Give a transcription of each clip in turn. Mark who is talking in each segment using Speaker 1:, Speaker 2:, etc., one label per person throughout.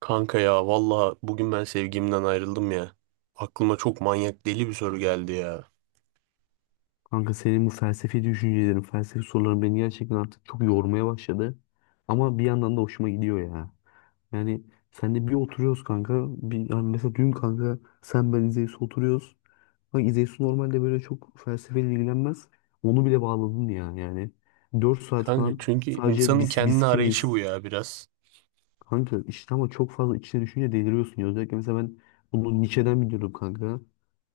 Speaker 1: Kanka ya valla bugün ben sevgimden ayrıldım ya. Aklıma çok manyak deli bir soru geldi ya.
Speaker 2: Kanka senin bu felsefi düşüncelerin, felsefi soruların beni gerçekten artık çok yormaya başladı. Ama bir yandan da hoşuma gidiyor ya. Yani senle bir oturuyoruz kanka. Bir, yani mesela dün kanka sen ben İzeysu oturuyoruz. Bak İzeysu normalde böyle çok felsefeyle ilgilenmez. Onu bile bağladın ya yani. 4 saat
Speaker 1: Kanka
Speaker 2: falan,
Speaker 1: çünkü
Speaker 2: sadece
Speaker 1: insanın
Speaker 2: biz
Speaker 1: kendini arayışı
Speaker 2: kimiz?
Speaker 1: bu ya biraz.
Speaker 2: Kanka işte ama çok fazla içine düşünce deliriyorsun ya. Özellikle mesela ben bunu Nietzsche'den biliyordum kanka.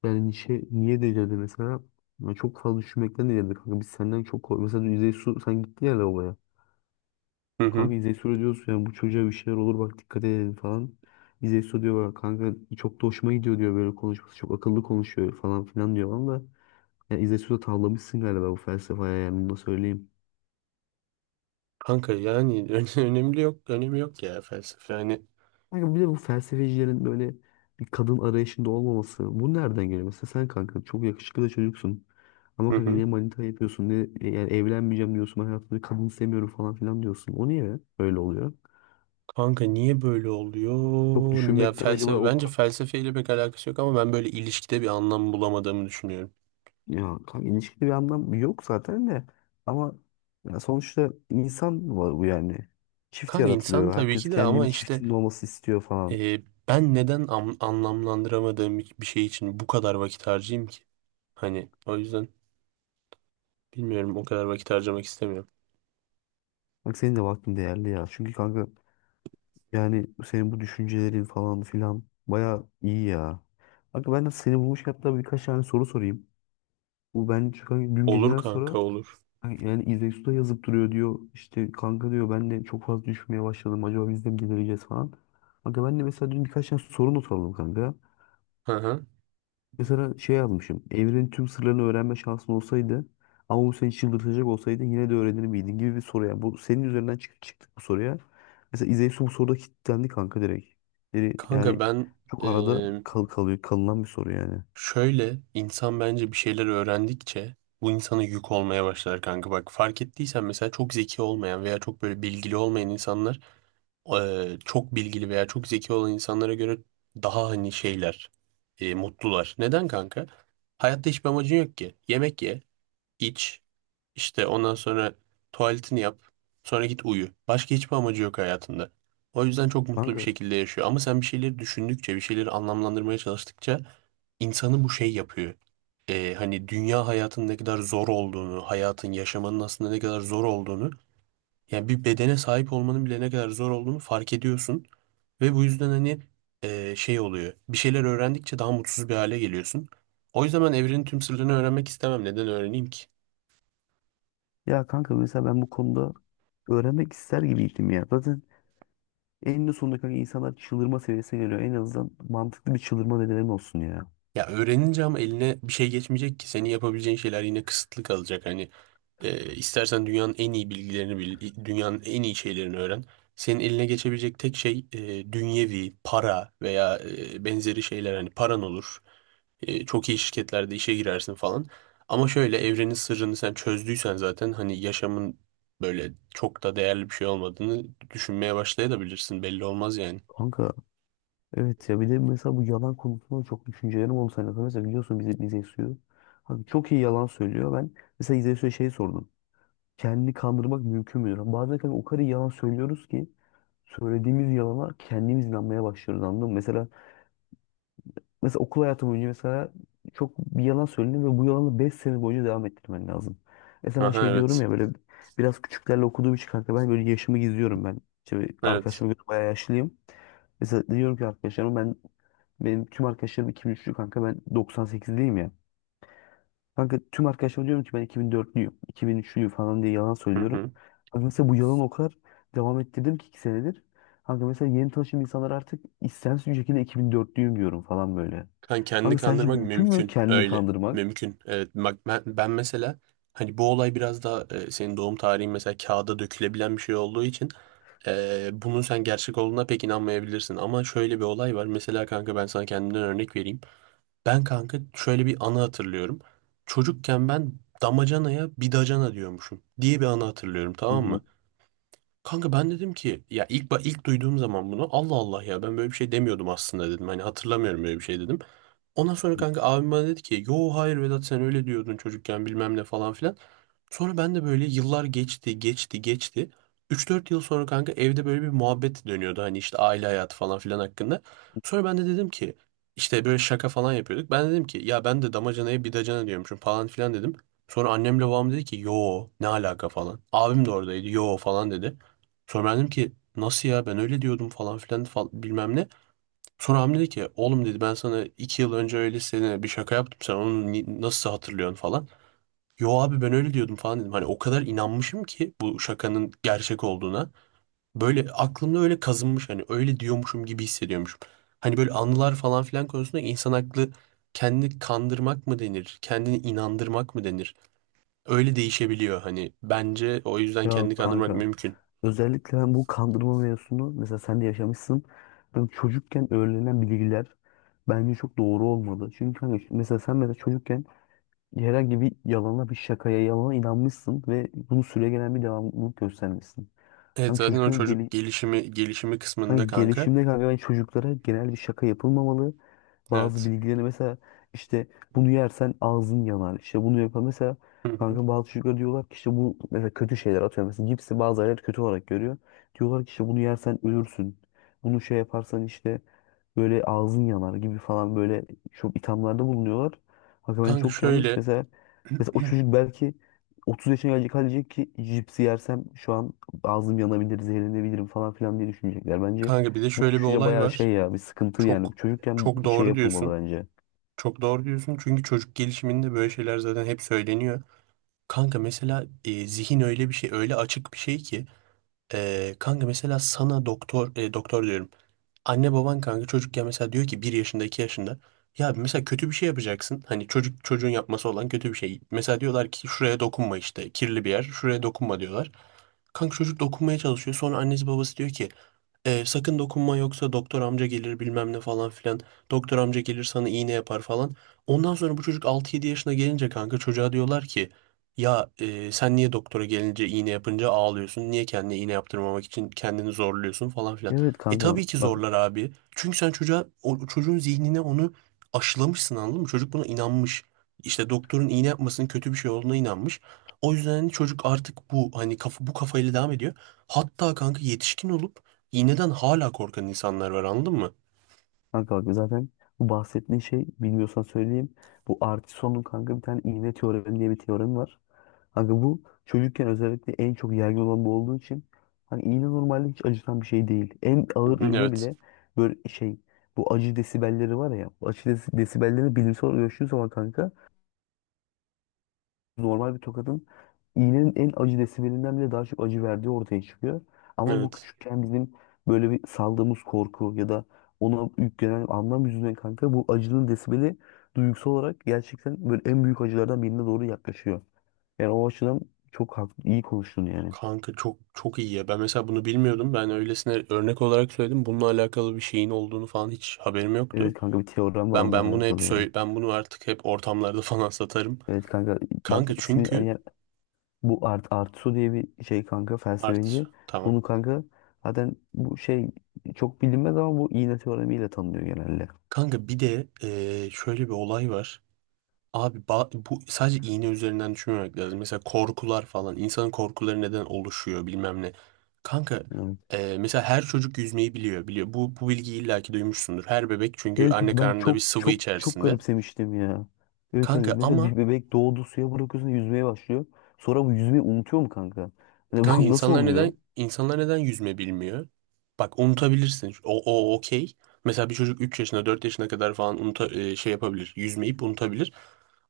Speaker 2: Yani Nietzsche niye delirdi mesela? Ya çok fazla düşünmekten delirdi kanka. Biz senden çok kork- Mesela dün İzey Su sen gittin ya lavaboya.
Speaker 1: Hı hı.
Speaker 2: Kanka İzey Su diyorsun yani, bu çocuğa bir şeyler olur bak, dikkat edelim falan. İzey Su diyor bak kanka, çok da hoşuma gidiyor diyor, böyle konuşması çok akıllı, konuşuyor falan filan diyor ama. Yani İzey Su da tavlamışsın galiba bu felsefeye, yani bunu da söyleyeyim.
Speaker 1: Kanka yani ö- önemli yok, önemi yok ya felsefe yani.
Speaker 2: Kanka bir de bu felsefecilerin böyle bir kadın arayışında olmaması. Bu nereden geliyor? Mesela sen kanka çok yakışıklı da çocuksun. Ama
Speaker 1: Hı
Speaker 2: kanka
Speaker 1: hı.
Speaker 2: niye manita yapıyorsun? Ne, yani evlenmeyeceğim diyorsun. Ben hayatımda bir kadın sevmiyorum falan filan diyorsun. O niye öyle oluyor?
Speaker 1: Kanka niye böyle
Speaker 2: Çok
Speaker 1: oluyor? Ya
Speaker 2: düşünmekten acaba
Speaker 1: felsefe
Speaker 2: o...
Speaker 1: bence
Speaker 2: ka-
Speaker 1: felsefeyle pek alakası yok ama ben böyle ilişkide bir anlam bulamadığımı düşünüyorum.
Speaker 2: Ya kanka, ilişkide bir anlam yok zaten de. Ama ya sonuçta insan var bu yani. Çift
Speaker 1: Kanka insan
Speaker 2: yaratılıyor.
Speaker 1: tabii
Speaker 2: Herkes
Speaker 1: ki de ama
Speaker 2: kendini
Speaker 1: işte
Speaker 2: çiftinin olması istiyor falan.
Speaker 1: e, ben neden anlamlandıramadığım bir şey için bu kadar vakit harcayayım ki? Hani o yüzden bilmiyorum o kadar vakit harcamak istemiyorum.
Speaker 2: Bak senin de vaktin değerli ya. Çünkü kanka, yani senin bu düşüncelerin falan filan baya iyi ya. Kanka ben de seni bulmuş hatta, birkaç tane soru sorayım. Bu ben, çünkü hani dün
Speaker 1: Olur
Speaker 2: geceden
Speaker 1: kanka
Speaker 2: sonra
Speaker 1: olur.
Speaker 2: hani yani İzek Su da yazıp duruyor diyor. İşte kanka diyor, ben de çok fazla düşünmeye başladım. Acaba biz de mi delireceğiz falan. Kanka ben de mesela dün birkaç tane soru not aldım kanka.
Speaker 1: Hı hı.
Speaker 2: Mesela şey yazmışım. Evrenin tüm sırlarını öğrenme şansın olsaydı ama bu seni çıldırtacak olsaydı, yine de öğrenir miydin gibi bir soru. Yani bu, senin üzerinden çıktık bu soruya. Mesela İzeysu bu soruda kilitlendi kanka, direkt. Yani,
Speaker 1: Kanka
Speaker 2: yani
Speaker 1: ben
Speaker 2: çok
Speaker 1: e,
Speaker 2: arada kalınan bir soru yani.
Speaker 1: şöyle insan bence bir şeyler öğrendikçe bu insana yük olmaya başlar kanka. Bak fark ettiysen mesela çok zeki olmayan veya çok böyle bilgili olmayan insanlar çok bilgili veya çok zeki olan insanlara göre daha hani şeyler, mutlular. Neden kanka? Hayatta hiçbir amacın yok ki. Yemek ye, iç, işte ondan sonra tuvaletini yap, sonra git uyu. Başka hiçbir amacı yok hayatında. O yüzden çok mutlu bir
Speaker 2: Kanka,
Speaker 1: şekilde yaşıyor. Ama sen bir şeyleri düşündükçe, bir şeyleri anlamlandırmaya çalıştıkça insanı bu şey yapıyor. Hani dünya hayatının ne kadar zor olduğunu, hayatın, yaşamanın aslında ne kadar zor olduğunu yani bir bedene sahip olmanın bile ne kadar zor olduğunu fark ediyorsun. Ve bu yüzden hani şey oluyor. Bir şeyler öğrendikçe daha mutsuz bir hale geliyorsun. O yüzden ben evrenin tüm sırlarını öğrenmek istemem. Neden öğreneyim ki?
Speaker 2: ya kanka, mesela ben bu konuda öğrenmek ister gibiydim ya. Zaten eninde sonunda kanka insanlar çıldırma seviyesine geliyor. En azından mantıklı bir çıldırma nedeni olsun ya.
Speaker 1: Ya öğrenince ama eline bir şey geçmeyecek ki. Senin yapabileceğin şeyler yine kısıtlı kalacak. Hani istersen dünyanın en iyi bilgilerini bil, dünyanın en iyi şeylerini öğren. Senin eline geçebilecek tek şey dünyevi, para veya benzeri şeyler. Hani paran olur, çok iyi şirketlerde işe girersin falan. Ama şöyle evrenin sırrını sen çözdüysen zaten hani yaşamın böyle çok da değerli bir şey olmadığını düşünmeye başlayabilirsin. Belli olmaz yani.
Speaker 2: Kanka, evet ya, bir de mesela bu yalan konusunda çok düşüncelerim oldu seninle. Mesela biliyorsun bize suyu. Abi çok iyi yalan söylüyor. Ben mesela bize suya şey sordum. Kendini kandırmak mümkün müdür? Bazen kanka o kadar iyi yalan söylüyoruz ki söylediğimiz yalana kendimiz inanmaya başlıyoruz, anladın mı? Mesela okul hayatı boyunca mesela, çok bir yalan söyledim ve bu yalanı 5 sene boyunca devam ettirmen lazım. Mesela ben
Speaker 1: Aha
Speaker 2: şey diyorum
Speaker 1: evet.
Speaker 2: ya, böyle biraz küçüklerle okuduğum için kanka, ben böyle yaşımı gizliyorum ben. İşte
Speaker 1: Evet.
Speaker 2: arkadaşlarıma göre bayağı yaşlıyım. Mesela diyorum ki arkadaşlarıma, benim tüm arkadaşlarım 2003'lü kanka, ben 98'liyim ya. Kanka tüm arkadaşlarıma diyorum ki ben 2004'lüyüm, 2003'lüyüm falan diye yalan
Speaker 1: Hı
Speaker 2: söylüyorum.
Speaker 1: hı.
Speaker 2: Kanka mesela bu yalan o kadar devam ettirdim ki, 2 senedir. Kanka mesela yeni tanıştığım insanlar, artık istemsiz bir şekilde 2004'lüyüm diyorum falan böyle.
Speaker 1: Kan kendini
Speaker 2: Kanka sence
Speaker 1: kandırmak
Speaker 2: mümkün mü
Speaker 1: mümkün.
Speaker 2: kendini
Speaker 1: Öyle.
Speaker 2: kandırmak?
Speaker 1: Mümkün. Evet. Bak ben, ben mesela hani bu olay biraz daha senin doğum tarihin mesela kağıda dökülebilen bir şey olduğu için bunun sen gerçek olduğuna pek inanmayabilirsin. Ama şöyle bir olay var. Mesela kanka ben sana kendimden örnek vereyim. Ben kanka şöyle bir anı hatırlıyorum. Çocukken ben damacanaya bidacana diyormuşum diye bir anı hatırlıyorum,
Speaker 2: Hı
Speaker 1: tamam
Speaker 2: hı.
Speaker 1: mı? Kanka ben dedim ki ya ilk ilk duyduğum zaman bunu Allah Allah ya ben böyle bir şey demiyordum aslında dedim. Hani hatırlamıyorum böyle bir şey dedim. Ondan sonra kanka abim bana dedi ki yo hayır Vedat sen öyle diyordun çocukken bilmem ne falan filan. Sonra ben de böyle yıllar geçti geçti geçti. 3-4 yıl sonra kanka evde böyle bir muhabbet dönüyordu hani işte aile hayatı falan filan hakkında. Sonra ben de dedim ki işte böyle şaka falan yapıyorduk. Ben dedim ki ya ben de damacanaya bidacana diyormuşum falan filan dedim. Sonra annemle babam dedi ki yo ne alaka falan. Abim de oradaydı yo falan dedi. Sonra ben dedim ki nasıl ya ben öyle diyordum falan filan bilmem ne. Sonra Hamdi dedi ki oğlum dedi ben sana 2 yıl önce öyle sene bir şaka yaptım sen onu nasıl hatırlıyorsun falan. Yo abi ben öyle diyordum falan dedim. Hani o kadar inanmışım ki bu şakanın gerçek olduğuna. Böyle aklımda öyle kazınmış hani öyle diyormuşum gibi hissediyormuşum. Hani böyle anılar falan filan konusunda insan aklı kendini kandırmak mı denir? Kendini inandırmak mı denir? Öyle değişebiliyor hani. Bence o yüzden
Speaker 2: Ya
Speaker 1: kendini kandırmak
Speaker 2: kanka,
Speaker 1: mümkün.
Speaker 2: özellikle ben bu kandırma mevzusunu, mesela sen de yaşamışsın. Ben çocukken öğrenilen bilgiler bence çok doğru olmadı. Çünkü kanka mesela sen, mesela çocukken herhangi bir yalana, bir şakaya, yalana inanmışsın ve bunu süregelen bir devamlılık göstermişsin.
Speaker 1: Evet
Speaker 2: Hani
Speaker 1: zaten o
Speaker 2: çocuğun
Speaker 1: çocuk
Speaker 2: gele-
Speaker 1: gelişimi kısmında
Speaker 2: Kanka
Speaker 1: kanka.
Speaker 2: gelişimde kanka, ben çocuklara genel bir şaka yapılmamalı. Bazı
Speaker 1: Evet.
Speaker 2: bilgilerini mesela, işte bunu yersen ağzın yanar. İşte bunu yapar. Mesela
Speaker 1: Hı hı.
Speaker 2: kanka bazı çocuklar diyorlar ki, işte bu mesela kötü şeyler atıyor. Mesela cipsi bazı aileler kötü olarak görüyor. Diyorlar ki işte, bunu yersen ölürsün. Bunu şey yaparsan işte böyle ağzın yanar gibi falan, böyle çok ithamlarda bulunuyorlar. Kanka ben
Speaker 1: Kanka
Speaker 2: çok yanlış.
Speaker 1: şöyle
Speaker 2: Mesela o çocuk belki 30 yaşına gelecek ki cipsi yersem şu an ağzım yanabilir, zehirlenebilirim falan filan diye düşünecekler. Bence
Speaker 1: kanka bir de
Speaker 2: bu
Speaker 1: şöyle bir
Speaker 2: düşünce
Speaker 1: olay
Speaker 2: bayağı
Speaker 1: var.
Speaker 2: şey ya, bir sıkıntı
Speaker 1: Çok
Speaker 2: yani. Çocukken
Speaker 1: çok
Speaker 2: şey
Speaker 1: doğru
Speaker 2: yapılmalı
Speaker 1: diyorsun.
Speaker 2: bence.
Speaker 1: Çok doğru diyorsun çünkü çocuk gelişiminde böyle şeyler zaten hep söyleniyor. Kanka mesela zihin öyle bir şey öyle açık bir şey ki kanka mesela sana doktor diyorum. Anne baban kanka çocukken mesela diyor ki 1 yaşında 2 yaşında ya mesela kötü bir şey yapacaksın. Hani çocuk çocuğun yapması olan kötü bir şey. Mesela diyorlar ki şuraya dokunma işte kirli bir yer şuraya dokunma diyorlar. Kanka çocuk dokunmaya çalışıyor. Sonra annesi babası diyor ki sakın dokunma yoksa doktor amca gelir bilmem ne falan filan. Doktor amca gelir sana iğne yapar falan. Ondan sonra bu çocuk 6-7 yaşına gelince kanka çocuğa diyorlar ki ya sen niye doktora gelince iğne yapınca ağlıyorsun? Niye kendine iğne yaptırmamak için kendini zorluyorsun falan filan.
Speaker 2: Evet
Speaker 1: E
Speaker 2: kanka
Speaker 1: tabii ki
Speaker 2: bak
Speaker 1: zorlar abi. Çünkü sen çocuğa çocuğun zihnine onu aşılamışsın, anladın mı? Çocuk buna inanmış. İşte doktorun iğne yapmasının kötü bir şey olduğuna inanmış. O yüzden hani çocuk artık bu hani kafa, bu kafayla devam ediyor. Hatta kanka yetişkin olup İğneden hala korkan insanlar var, anladın mı?
Speaker 2: kanka bak zaten bu bahsettiğin şey, bilmiyorsan söyleyeyim. Bu Artison'un kanka bir tane iğne teoremi diye bir teoremi var. Kanka bu çocukken özellikle en çok yaygın olan bu olduğu için, hani iğne normalde hiç acıtan bir şey değil. En
Speaker 1: Hı
Speaker 2: ağır
Speaker 1: hı,
Speaker 2: iğne
Speaker 1: evet.
Speaker 2: bile böyle şey, bu acı desibelleri var ya. Bu acı desibellerini bilimsel olarak ölçtüğün zaman kanka, normal bir tokadın iğnenin en acı desibelinden bile daha çok acı verdiği ortaya çıkıyor. Ama bu
Speaker 1: Evet.
Speaker 2: küçükken bizim böyle bir saldığımız korku ya da ona yüklenen anlam yüzünden kanka, bu acının desibeli duygusal olarak gerçekten böyle en büyük acılardan birine doğru yaklaşıyor. Yani o açıdan çok haklı, iyi konuştun yani.
Speaker 1: Kanka çok çok iyi ya. Ben mesela bunu bilmiyordum. Ben öylesine örnek olarak söyledim. Bununla alakalı bir şeyin olduğunu falan hiç haberim
Speaker 2: Evet
Speaker 1: yoktu.
Speaker 2: kanka, bir teorem var
Speaker 1: Ben
Speaker 2: onunla
Speaker 1: ben bunu hep
Speaker 2: alakalı ya.
Speaker 1: söyle ben bunu artık hep ortamlarda falan satarım.
Speaker 2: Evet kanka, bak
Speaker 1: Kanka
Speaker 2: ismi,
Speaker 1: çünkü
Speaker 2: bu Artusu diye bir şey kanka, felsefeci.
Speaker 1: artı tamam.
Speaker 2: Bunu kanka zaten bu şey çok bilinmez ama bu iğne teoremiyle tanınıyor genelde.
Speaker 1: Kanka bir de şöyle bir olay var. Abi bu sadece iğne üzerinden düşünmemek lazım. Mesela korkular falan. İnsanın korkuları neden oluşuyor bilmem ne. Kanka
Speaker 2: Evet.
Speaker 1: mesela her çocuk yüzmeyi biliyor. Bu, bu bilgiyi illaki duymuşsundur. Her bebek çünkü
Speaker 2: Evet
Speaker 1: anne
Speaker 2: kanka, ben
Speaker 1: karnında bir
Speaker 2: çok
Speaker 1: sıvı
Speaker 2: çok çok
Speaker 1: içerisinde.
Speaker 2: garipsemiştim ya. Evet
Speaker 1: Kanka
Speaker 2: kanka, mesela
Speaker 1: ama
Speaker 2: bir bebek doğdu, suya bırakıyorsun, yüzmeye başlıyor. Sonra bu yüzmeyi unutuyor mu kanka? Hani
Speaker 1: kanka
Speaker 2: bu nasıl
Speaker 1: insanlar
Speaker 2: oluyor?
Speaker 1: neden insanlar neden yüzme bilmiyor? Bak unutabilirsin. O okey. Mesela bir çocuk 3 yaşına 4 yaşına kadar falan şey yapabilir. Yüzmeyip unutabilir.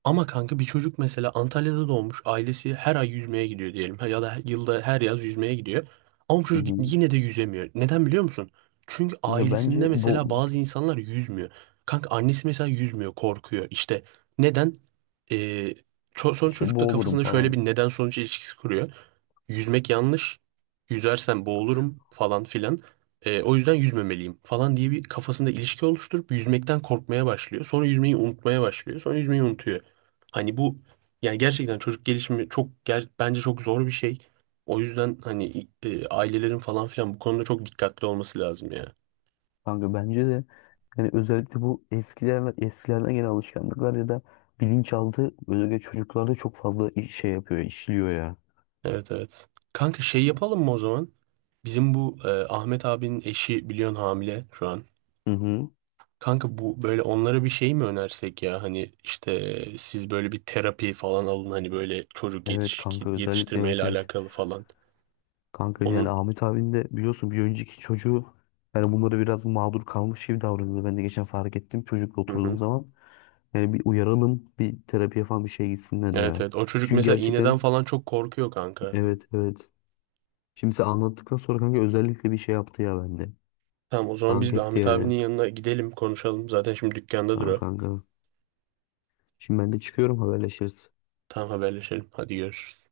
Speaker 1: Ama kanka bir çocuk mesela Antalya'da doğmuş, ailesi her ay yüzmeye gidiyor diyelim ya da yılda her yaz yüzmeye gidiyor. Ama bu
Speaker 2: Hı
Speaker 1: çocuk
Speaker 2: hı.
Speaker 1: yine de yüzemiyor. Neden biliyor musun? Çünkü
Speaker 2: Kanka bence
Speaker 1: ailesinde mesela bazı insanlar yüzmüyor. Kanka annesi mesela yüzmüyor, korkuyor. İşte neden? Ee, son
Speaker 2: işte
Speaker 1: çocukta
Speaker 2: boğulurum
Speaker 1: kafasında şöyle
Speaker 2: falan.
Speaker 1: bir neden sonuç ilişkisi kuruyor. Yüzmek yanlış, yüzersem boğulurum falan filan. O yüzden yüzmemeliyim falan diye bir kafasında ilişki oluşturup yüzmekten korkmaya başlıyor. Sonra yüzmeyi unutmaya başlıyor. Sonra yüzmeyi unutuyor. Hani bu yani gerçekten çocuk gelişimi çok bence çok zor bir şey. O yüzden hani ailelerin falan filan bu konuda çok dikkatli olması lazım ya.
Speaker 2: Kanka bence de yani, özellikle bu eskilerden gelen alışkanlıklar ya da bilinçaltı, özellikle çocuklarda çok fazla şey yapıyor, işliyor ya.
Speaker 1: Evet evet. Kanka şey yapalım mı o zaman? Bizim bu Ahmet abinin eşi biliyorsun hamile şu an.
Speaker 2: Hı hı.
Speaker 1: Kanka bu böyle onlara bir şey mi önersek ya? Hani işte siz böyle bir terapi falan alın hani böyle çocuk
Speaker 2: Evet kanka, özellikle,
Speaker 1: yetiştirmeyle
Speaker 2: evet, evet.
Speaker 1: alakalı falan.
Speaker 2: Kanka yani
Speaker 1: Onu
Speaker 2: Ahmet abin de biliyorsun, bir önceki çocuğu yani bunları biraz mağdur kalmış gibi davranıyordu. Ben de geçen fark ettim çocukla
Speaker 1: Hı
Speaker 2: oturduğum
Speaker 1: hı.
Speaker 2: zaman. Yani bir uyaralım, bir terapiye falan bir şey gitsinler
Speaker 1: Evet
Speaker 2: ya.
Speaker 1: evet. O çocuk
Speaker 2: Çünkü
Speaker 1: mesela iğneden
Speaker 2: gerçekten,
Speaker 1: falan çok korkuyor kanka.
Speaker 2: evet, evet. Şimdi sen anlattıktan sonra kanka, özellikle bir şey yaptı ya bende.
Speaker 1: Tamam, o zaman biz
Speaker 2: Dank
Speaker 1: bir
Speaker 2: etti
Speaker 1: Ahmet
Speaker 2: yani.
Speaker 1: abinin yanına gidelim konuşalım. Zaten şimdi dükkanda
Speaker 2: Tamam
Speaker 1: duruyor.
Speaker 2: kanka. Şimdi ben de çıkıyorum, haberleşiriz.
Speaker 1: Tamam haberleşelim. Hadi görüşürüz.